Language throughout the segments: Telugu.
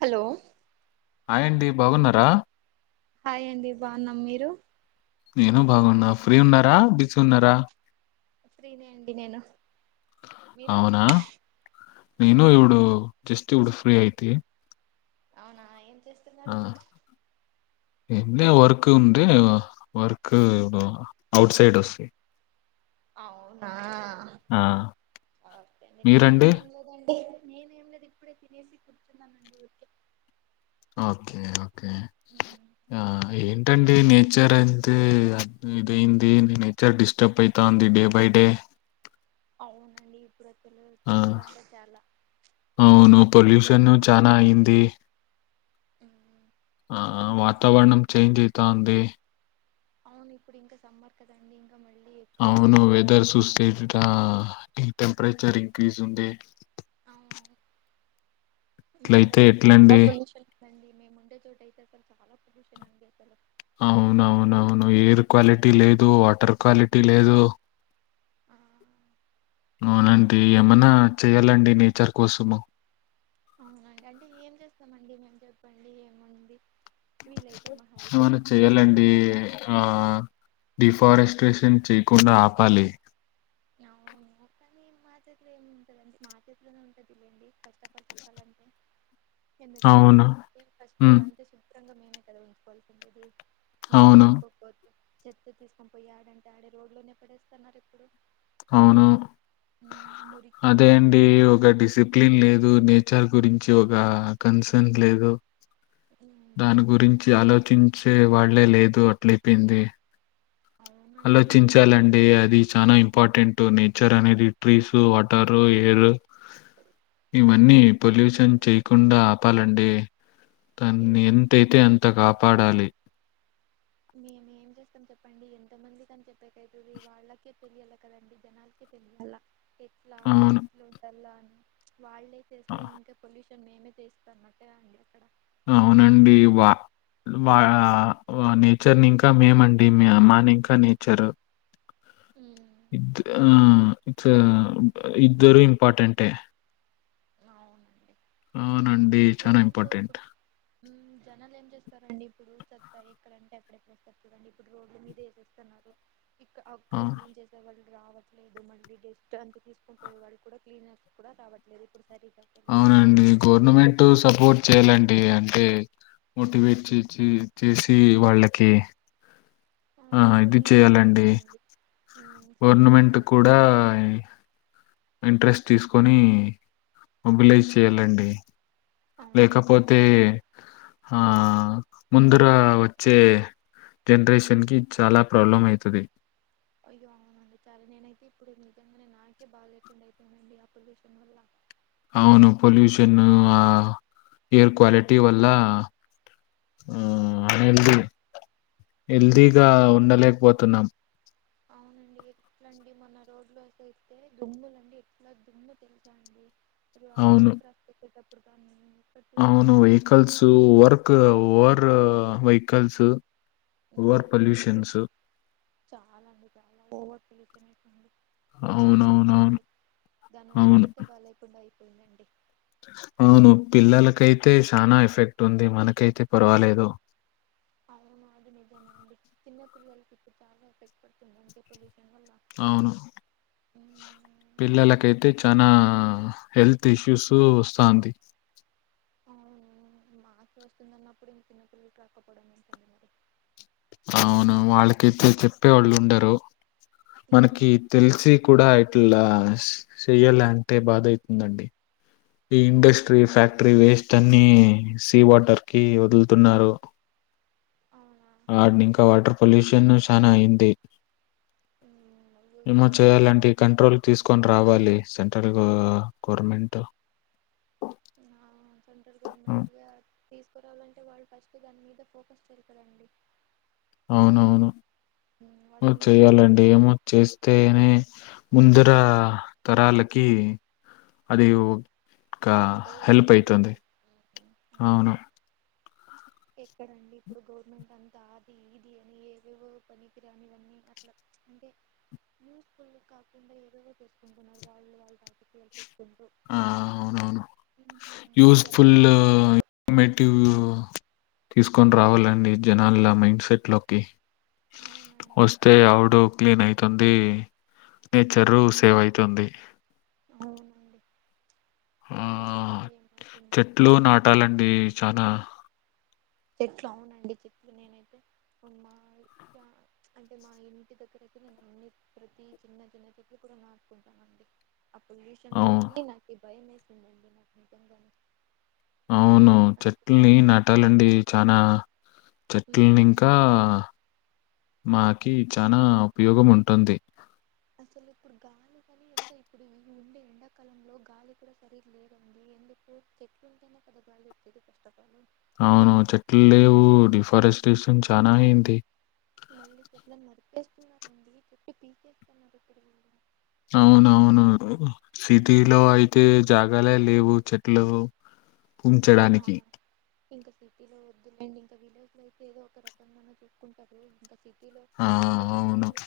హలో హండి బావున్నారా హాయ్ అండి బావున్నామ్ మీరు నేను బాగున్నా ఫ్రీ ఉన్నారా బిజుగున్నారా ఫ్రీ నే అండి నేను మీరు అవునా నీను ఇవుడు జస్ట్ ఇవుడు ఫ్రీ అయితే అవునా ఎంత్ ఆ ఏందే వర్క్ ఉంది. వర్కుకు అఔట్ సైడ్ వసాయ్ అవునా ఒకే నేను మీరండి ఏం లేదండి నేనేం లేది ఇప్పుడే తినేసి కూర్చున్నానండి. ఊరికే ఓకే ఓకే ఆ ఏంటండి నే జేరంతే ఇదైది. నేనైతే డిస్టర్బ్ అయితాంది డే బై డే అవునండి ఇప్పుడత్ ఆ అవును చాలా పొల్యూషన్ చానా అయింది. హుహూ ఆఆ వాతావరణం చేంజ్ అయితాంది అవును ఇప్పుడు ఇంకా సమ్మర్ కదండి ఇంక్ అవును వెదర్ సుసే ఇట్లా టీ టెంపరేచర్ ఇంక్రీజ్ ఉంది అవును ఇట్లయితే ఇక్కడైతే చాలా ఎట్లండి పొల్యూషన్ ఇందండి. మేము ముండే చోట అయితే అసలు చాలా పొల్యూషన్ ఉంది అసలు అవునవునవును ఎయిర్ క్వాలిటీ లేదు, వాటర్ క్వాలిటీ లేదు. ఆ అవునండి ఏమన్నా చేయాలండి. నేచర్ కోసము అవునండి అంటే ఏం చేస్తామండి. మేమ్ చెప్పండి ఏముంది. వీలైతే మహా అయితే ఏవన్నా చెట్లు పెట్టుకునే చేయాలండి అటల్లా ఆ డిఫారెస్ ట్రేసిన్ చేయకుండా ఆపాలి. నావు కానీ మా చేతిలో ఏమి ఉంటదండి. మా చేతిలోనే ఉంటదిలేండి. ఫస్ట్ ఆఫ్ ఆల్ చెప్పాలంటే. ఎందుకంటే అవును మేం ఫస్ట్ ఉమ్ అంతే శుభ్రంగా మేమే కదా ఉంచుకోవాల్సింది ఇది. మేమే అవును ఉంచుకోకపోతే చెత్త తీసుకొని పోయి యాడంటే ఆడే రోడ్ లోనే పడేస్తున్నారు. ఇప్పుడు అవును ఉమ్, ఆ మురికి అదే అండి. అంత ఒక డిసిప్లేన్ లేదు నే చర్ గురించి ఒక కన్సంట్ లేదు. దాని గురించి ఆలోచించ్ సే వాళ్లే లేదు అట్లా అయిపోయింది. అవునండి నిజంగానే ఆలోచించాలండి అది చానా ఇంపార్టెంట్ టూ నేచర్ అనేది ట్రీస్ వాటర్ ఎయిర్ ఇవన్నీ పొల్యూషన్ చేయకుండా ఆపాలంటే దాన్ని ఏం ఎంతైతే అంత గాప్ పడాలి మేము ఏం చేస్తాం చెప్పండి ఎంత మంది కాని చెప్పేకైతది. వాళ్ళకే తెలియాలి కదండి. జనాలకే అలా ఇట్లాంటి అవును. ఇట్లాంటోలా అని వళ్ళే ఆ! చేస్తే ఇంకా పొల్యూష్ మేమే చేస్తాన్నట్టే అండి. అక్కడ అవునండి వా బాగా ఓ నేచర్ని ఇంకా మేమండి. మ్య మనీ ఇంకా నేచరు ఉహ్ ఇప్త్ ఆ ఇట్స్ ఇద్దరు ఇంపార్టెంటెంటే చానా మీకేమంటే ఇంపార్టెంట్. ఇప్పుడు హు జనాలు ఏం చేస్తారండి ఇప్పుడు చెత్త ఎక్కడన్ ఎప్పుడెప్పుడు యేస్తారు చూడండి. ఇప్పుడు రోడ్లు మీద యేసేస్తున్నారు. ఇక్క ఆ! అక్కడ క్లీన్ చేసే వాళ్ళు రావట్లేదు, మళ్ళీ డస్ట్ అంత తీసుకుని పోయే వాడు కూడా క్లినర్స్ కూడా రావట్లేదు. ఇప్పుడు సరి అవునండి. గవర్నమెంట్ సపోర్ట్ చేయాలండి అంటే మోటివేట్ చేచి చేసి వాళ్ళకి ఆ! అవును ఇది కొన్ని ఇజుంటాయ్ చేయాలండి. కాదండి. గవర్నమెంట్ కూడా ఇంట్రెస్ట్ తీసు కొని మొబిలైజ్ చేయాలండి అవును లేకపోతే అవును హా ముందుర వచ్చే జనరేషన్ కి చాలా ప్రాబ్లం అయితది అయ్యో అవునండి చాలా నేనైతే ఇప్పుడు నిజంగానే నాకే బాగాలేకుండా అయిపోయిదండి అప్పుడు విషయం వల్ల అవును పొల్యూషన్ ఆ ఎయిర్ క్వాలిటీ వల్ల ఆ [inaudible] హెల్తీగా ఇక్కడ ఉండలేకపోతున్నాం అవునండి ఎట్లండి మొన రోడ్లు వస్తయితే దుమ్ములండి ఎట్లా దుమ్ము తెలుసా అండి అవును. రోడ్ [inaudible] అవును దుమ్ము అసలు వెహికల్సు వర్క్ ఓర్ వెహికల్స్ నా ఓవర్ ఎక్కువ పొల్యూషన్స్ చాలా అండి [inaudible] అవునవునవును. దానివల్ల అవును. హెళ్తే బాగా లేకుండా అయిపోయిందండి అవును పిల్లలకైతే చాలా ఎఫెక్ట్ ఉంది. మనకైతే పర్వాలేదు అవును అది నిజమండి చిన్న పిల్లలకి ఇప్పుడు చాలా ఎఫెక్ట్ పడుతుంది అండి పొల్యూషన్ వల్ల అవును ఉమ్, పిల్లలకైతే చానా హెల్త్ ఇష్యూస్ వస్తాంది అవునవును మాకే వస్తున్నప్పుడు ఇంక చిన్న పిల్లల్కి రాకపోవడం ఏంటండి మరి అవును వాళ్ళకైతే చెప్పేవాళ్ళు ఉండరు మనకి ఉమ్, తెలిసి కూడా ఇలా చెయ్యాలి అంటే బాధయితుందండి ఈ ఇండస్ట్రీ అవునండి ఫ్యాక్టరీ వేస్ట్ అన్ని సీ వాటర్ కి వదులుతున్నారు అవునా ఇంకా వాటర్ పొల్యూషన్ చాలా అయింది మ్మ్ అయ్యో రిమూవ్ ఇట్లయితే ఎట్లా చేయాలంటే అండి మరి. కంట్రోల్ తీసుకొని రావాలి సెంటర్ గోర్మెంటు ఆ సెంట్రల్ హ్మ్. గవర్నమెంట్ గా తీసుకురావాలంటే వాళ్ళు ఫస్ట్ అంటే దాని మీద ఫోకస్ చేయరు కదండి అవునవును [unintelligible] వాళ్ళన్నీ ప్రతి చేయాలండి వేరే ఏమో దాని చేస్తేనే ముంద ఆ తరాలకి అది ఒక హెల్ప్ ఉపయోగపడుతుంది అయితుంది. లేండి అవును. ఎక్కడండి ఇప్పుడు గవర్నమెంట్ అంతా ఆది ఇది అని ఏవేవో పనినికిరాని వన్నీ అట్లా అంటే యూస్ ఫుల్ కాకుండా ఏదో ఒకటి చేసుకుంటున్నారు వాళ్ళు వాల్ల రాజకీయాలు ఆ అవునవును యూస్ఫుల్ జనాలను పట్టించుకోరు ఇన్ఫర్మేటివ్ తీసుకొని రావాలండి జనాల మైండ్ సెట్ లోకి అవునండి వస్తే అవుడు క్లీన్ అయితుంది నేచరు సేవ్ అయితుంది ఆ! చూడళ్ల ఏమయితుందో చదా చెట్లు అవునండి చెట్లు నేనైతే మా అంటే మా ఇంటి దగ్గర నేను అన్ని ప్రతి చిన్న చిన్న చెట్లు కూడా నాటు కుంటానండి ఆ పొల్యూషన్ అవు చూసి నాకి భయమేసింది నాకు నిజంగానే అవునువు అందుకే చెట్లని అన్- నాటాలండి చానా చెట్లని ఉమ్. ఇంకా మాకి చానా ఉపయోగం ఉంటుంది అసలు ఇప్పుడు గాలి కాని ఎంత ఇప్పుడు ఉండే ఎండాకాలంలో గాలి కూడా సరిగా లేదండి మనకు చెట్లు ఉంటేనే కదా గాలి వచ్చేది కష్టం అవునవును చెట్లు లేవు చెట్ డిఫారెస్టేషన్ చానా అయింది మళ్ళీ చెట్లను నరికేస్తున్నారండి. చెట్లు పీకేస్తున్నారు ఇప్పుడు అవునవును సిటీ లో అయితే జాగాలే లేవు చెట్లు ఆ పుంచడానికి ఇంకా సిటీలో వద్దులేండి ఇంకా విలేజ్ లో అయితే ఏదో ఒక రకంగన్నా చూసుకుంటారు ఇంకా సిటీలో ఆ! ఉండే అవును. చెట్లను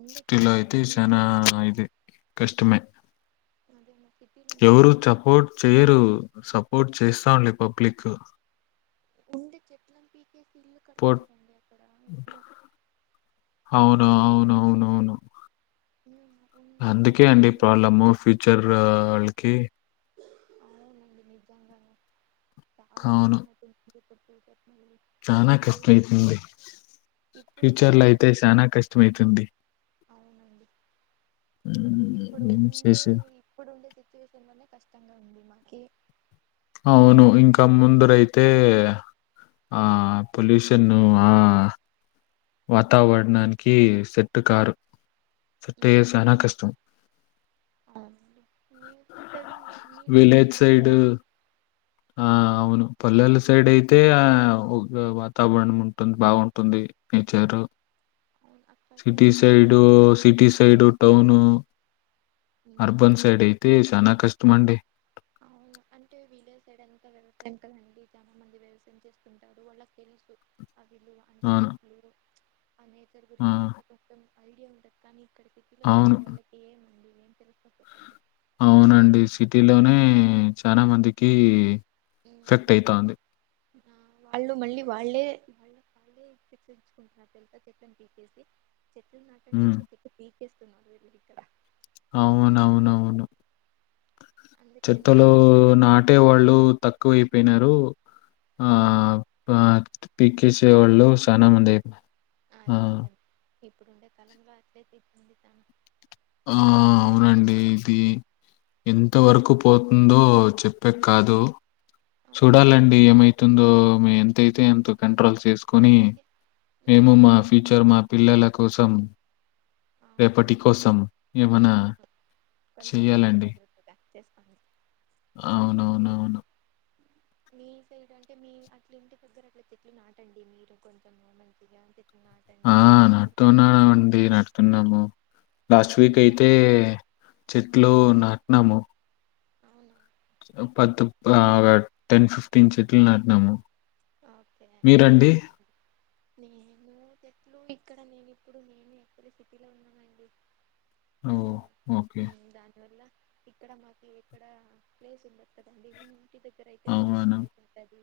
ఉండే సిటీలో చెట్లను అయితే కానీ చానా పీకేస్తున్నారు ఇదే కష్టమే అదే మా సిటీలో ఎవరు నిజంగానే చ సపోర్ట్ చేయరు సపోర్ట్ చేస్తాం లే పబ్లిక్ ఉండి చెట్లను పీకే ఇల్లు పోట్ కడుతున్నారండి అక్కడ ఇల్లు అవునవును ఉమ్, ఉండే అందుకే ఆ అండి మంచి ప్రాబ్లము ఫ్యూచర్ వాళ్ళకి అవునండి నిజంగానే చాలా అవును. కష్టమైతుంది పడు చానా కష్ట అయితుంది ఇప్పుడుండే ఫ్యూచర్ లో అయితే పొల్యూషన్ చానా కష్టమైతుంది అవునండి హ్మ్. ఇప్పుడు ఏం ఉండే చేసే ఇప్పుడు ఉండే సిచ్యువేషన్ అనే కష్టంగా ఉంది మాకి అవును ఇంకా ముందురైతే ఆ ఉమ్, పొల్యూషన్ ఆహ్, వాతావరణానికి సెట్టు కారు సెట్ అయ్యే సానా కష్టం అవును మీ మీ సైడ్ నీ నీల్లు విలేజ్ మంచిగా సైడ్ వస్తాయండి ఆ అవును పల్లెల సైడ్ అయితే ఆ వాతావరణం ఉంటుంది బాగుంటుంది నేచరు అవును అక్కడ సిటీ సైడ్ అంటే సైడు వ్యవ- సిటీ సైడు టౌను అర్బన్ ఉమ్, సైడ్ అయితే చానా కష్టమ అండి అవును అంటే వీలేజ్ సైడ్ అంత వ్యవసాయం కదండి. చాలా మంది వ్యవసాయం చేస్తుంటారు. వాళ్ళకి తెలుసు అవిలు అంటే అవును. చెట్లు ఆ నేచర్ ఆ! గురించి అంత కొంచెం ఐడియా ఉండదు కానీ ఇక్కడ సిటీలో అవును. పెరిగే వాళ్ళకి ఏముంది అవునండి సిటీ లోనే చానా మందికి ఎఫెక్ట్ అయితాంది వాళ్ళు మళ్ళీ వాళ్ళే శిక్షించుకుంట తెలుసా చెట్లను పీకేస్తే చెట్లు నాటండి హ్మ్. అంటే చెట్ పీకేస్తున్నారు వీళ్ళు ఇక్కడ అవునవునవును అందుకే ఎంత చెత్తలో వీలైతే అంత నాటే వాళ్ళు తక్కువ అయిపోయినారు ఆ పీకేసే పీకే వాళ్ళు వాళ్ళకి చానా మంది అయినర్ ఆ అది నిజం ఇప్పుడుండే కాలంలో అట్లే తీ పండితను ఆ అవునండి ఇది ఎంత వరకు పోతుందో చెప్పే కాదు చూడాలండి ఏమైతుందో మ ఎంతైతే అంత కంట్రోల్స్ చేసుకొని అందుకే మేము మీరు మా కొ ఫ్యూచర్ మా పిల్లల కోసం రేపటి కోసం ఏమనా అవును కొంచెం ముందు జాగ్రత్తగా చేస్తాను అవునవునవును అ మీ సైడ్ అంటే మీ అట్లా ఇంటి దగ్గర అట్ల చెట్లు నాటండి. మీరు కొంచెం నార్మల్గా అంటే ఆ! నాటండి నీళ్ళ పోయండి నాటుతున్నామండి. అదు నాటుతున్నాము. లాస్ట్ వీక్ అయితే చెట్లో నాటినాము అవును పత్ టెన్ ఫిఫ్టీన్ చెట్లు నాటినాము ఓకే మీరండి? మంచి పనే నేను చెట్లు ఇక్కడ నేను ఇప్పుడు నేను ఎప్పుడు సిటీలో ఉన్నానండి సో ఓహ్! ఓకే. దానివల్ల ఇక్కడ మాకు ఎక్కడ ప్లేస్ ఉండది కదాడి ఇంటి దగ్గర అయితే మంచి అవునా? ప్రయత్న అంటంది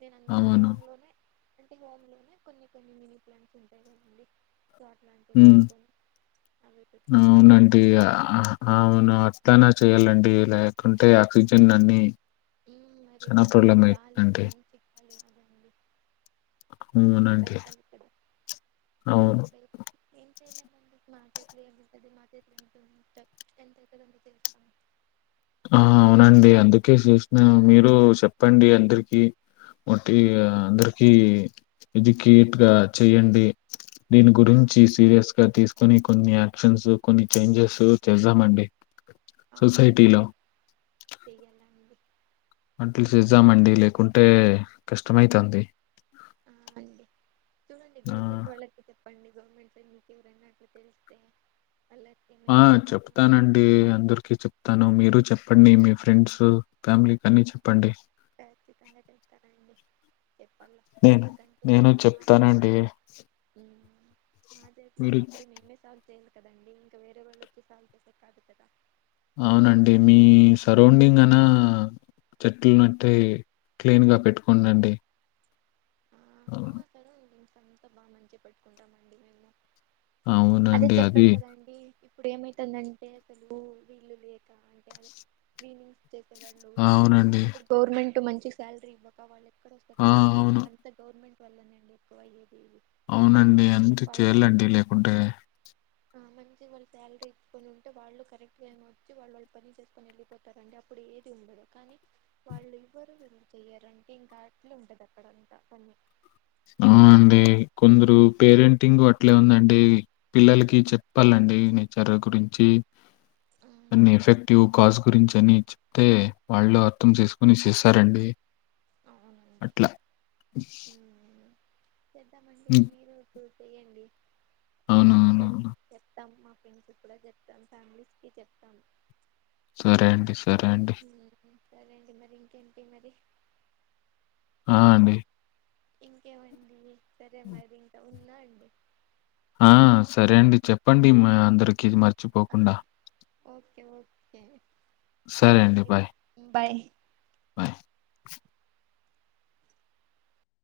నేను అందరిక అవును. హోమ్ లోనే అంటే హోమ్ లోనే కొన్ని కొన్ని మినీ ప్లాంట్స్ ఉంటాయి కదండీ చట్లాంట హ్మ్. పెట్టుకుని అవునండి అవును అట్లనా చేయ్యాలండి లేకుంటే ఆక్సిజన్ అన్ని మరి మాకు గాలి మంచి గాలి కాదండి అవునండి. దొరకాలి కదా అవును. సో మనం ఏం చేయలాం అండి ఎంటది మాలుంట ఎంత అవుతుదంట తెలుస్తా ఆ అవునండి అందుకే చేసిన మీరు చెప్పండి అందరికి ఒకట్టి మ్మ్ అందరికీ ఎడ్యుకేట్గా చేయండి దీని అవు గురించి సీరియస్ గా తీసు కొన్ని కొన్ని యాక్షన్స్ కొన్ని చేంజెస్ చేద్దామండి సొసైటీలో చేయాలండి అట్లు చేద్దామండి లేకుంటే కష్టంమైతుంది ఆ అండి చూడండి గవర్నమెంట్ వాళ్ళకి చెప్పండి గవర్నమెంట్ [unintelligible] ఆ ఏమైనా మీరు కొంచెం ఏమైనా చెప్తానండి అందరికిీ చెప్తాను మీరు చెప్త చెప్పండి మీ ఫ్రెండ్స్ ఫ్యామిలీకి అన్ని చెప్పండి ఖచ్చితంగా చెప్తానండి చెప్పాల నేను ఎందుకంటే నేను మార్కెట్లో చెప్తానండి. మా చేట్లో మీరు ఉన్నప్పుడు మేమే సాల్వ్ చేయి కదండి ఇంకా వేరే వాళ్ళు వచ్చి సాల్వ్ చేసేది కాదు కదా అవునండి మీ సరౌండింగ్ అనా చెట్ల మట్టి క్లీన్ గా పెట్టుకోండి ఆ అక్కడ అంతా బాగా మంచిగా పెట్టుకుంటామండి మేము అదే అవునండి. అది చెప్పాను కదండి ఇప్పుడు ఏమైతుందంటే అసలు వీళ్ళు లేక అంటే అ వీళ చేసేవాళ్ళు అవునండి. ఇప్పుడు గవర్నమెంట్ మెంట్ మంచి శాలరీ ఇవ్వక వాళ్ళు ఎక్కడ వస్తారు ఆ! చెప్పండి అవును. అంత గవర్నమెంట్ వాల్లనే అండి ఎక్కువ అవునండి అంత చేయాలండి లేకుంటే ఆ మంచిగా వాళ్ళ శాలరీ ఇచ్చుకొని ఉంటే వాళ్ళు కరెక్ట్గా ఏమో వచ్చి వాళ్ళ వాళ్ళు పని చేసుకొని వెళ్ళిపోతారండి అప్పుడు ఏది ఉండదు కానీ వాళ్ళు ఎవ్వరు వీళ్ళు చెయ్యరు ఇంకా అట్లు ఉంటది అక్కడంతా అవు ఆ అండి కొందరు పేరెంటింగ్ ఇట్లే ఉందండి పిల్లలకి చెప్పాలండి నేచర్ గురించి అన్ని ఎఫెక్టివ్ కాజ్ గురించి అన్ని చెప్తే వాళ్ళు అర్థం చేసుకుని చేసారండి అవునండి అట్లా చేద్దామండి హ్మ్. మీరు చూసేయండి ఏమ అవునవునవును. చేస్తా చెప్తాం మా ఫ్రెండ్స్కి కూడా చెప్తాం ఫ్యామిలీస్ కి చెప్తాం సరే అండి సరే అండి ఉమ్, సరే అండి మరి ఇంకేంటి మరి ఆ! అండి. ఇంకేమండి సరే మరి ఇంకా ఉన్నా అండి ఆ సరే అండి చెప్పండి అందరికిీ ఆ మర్చిపోకుండా ఓకే ఓకే సరే అండి బాయ్ బాయ్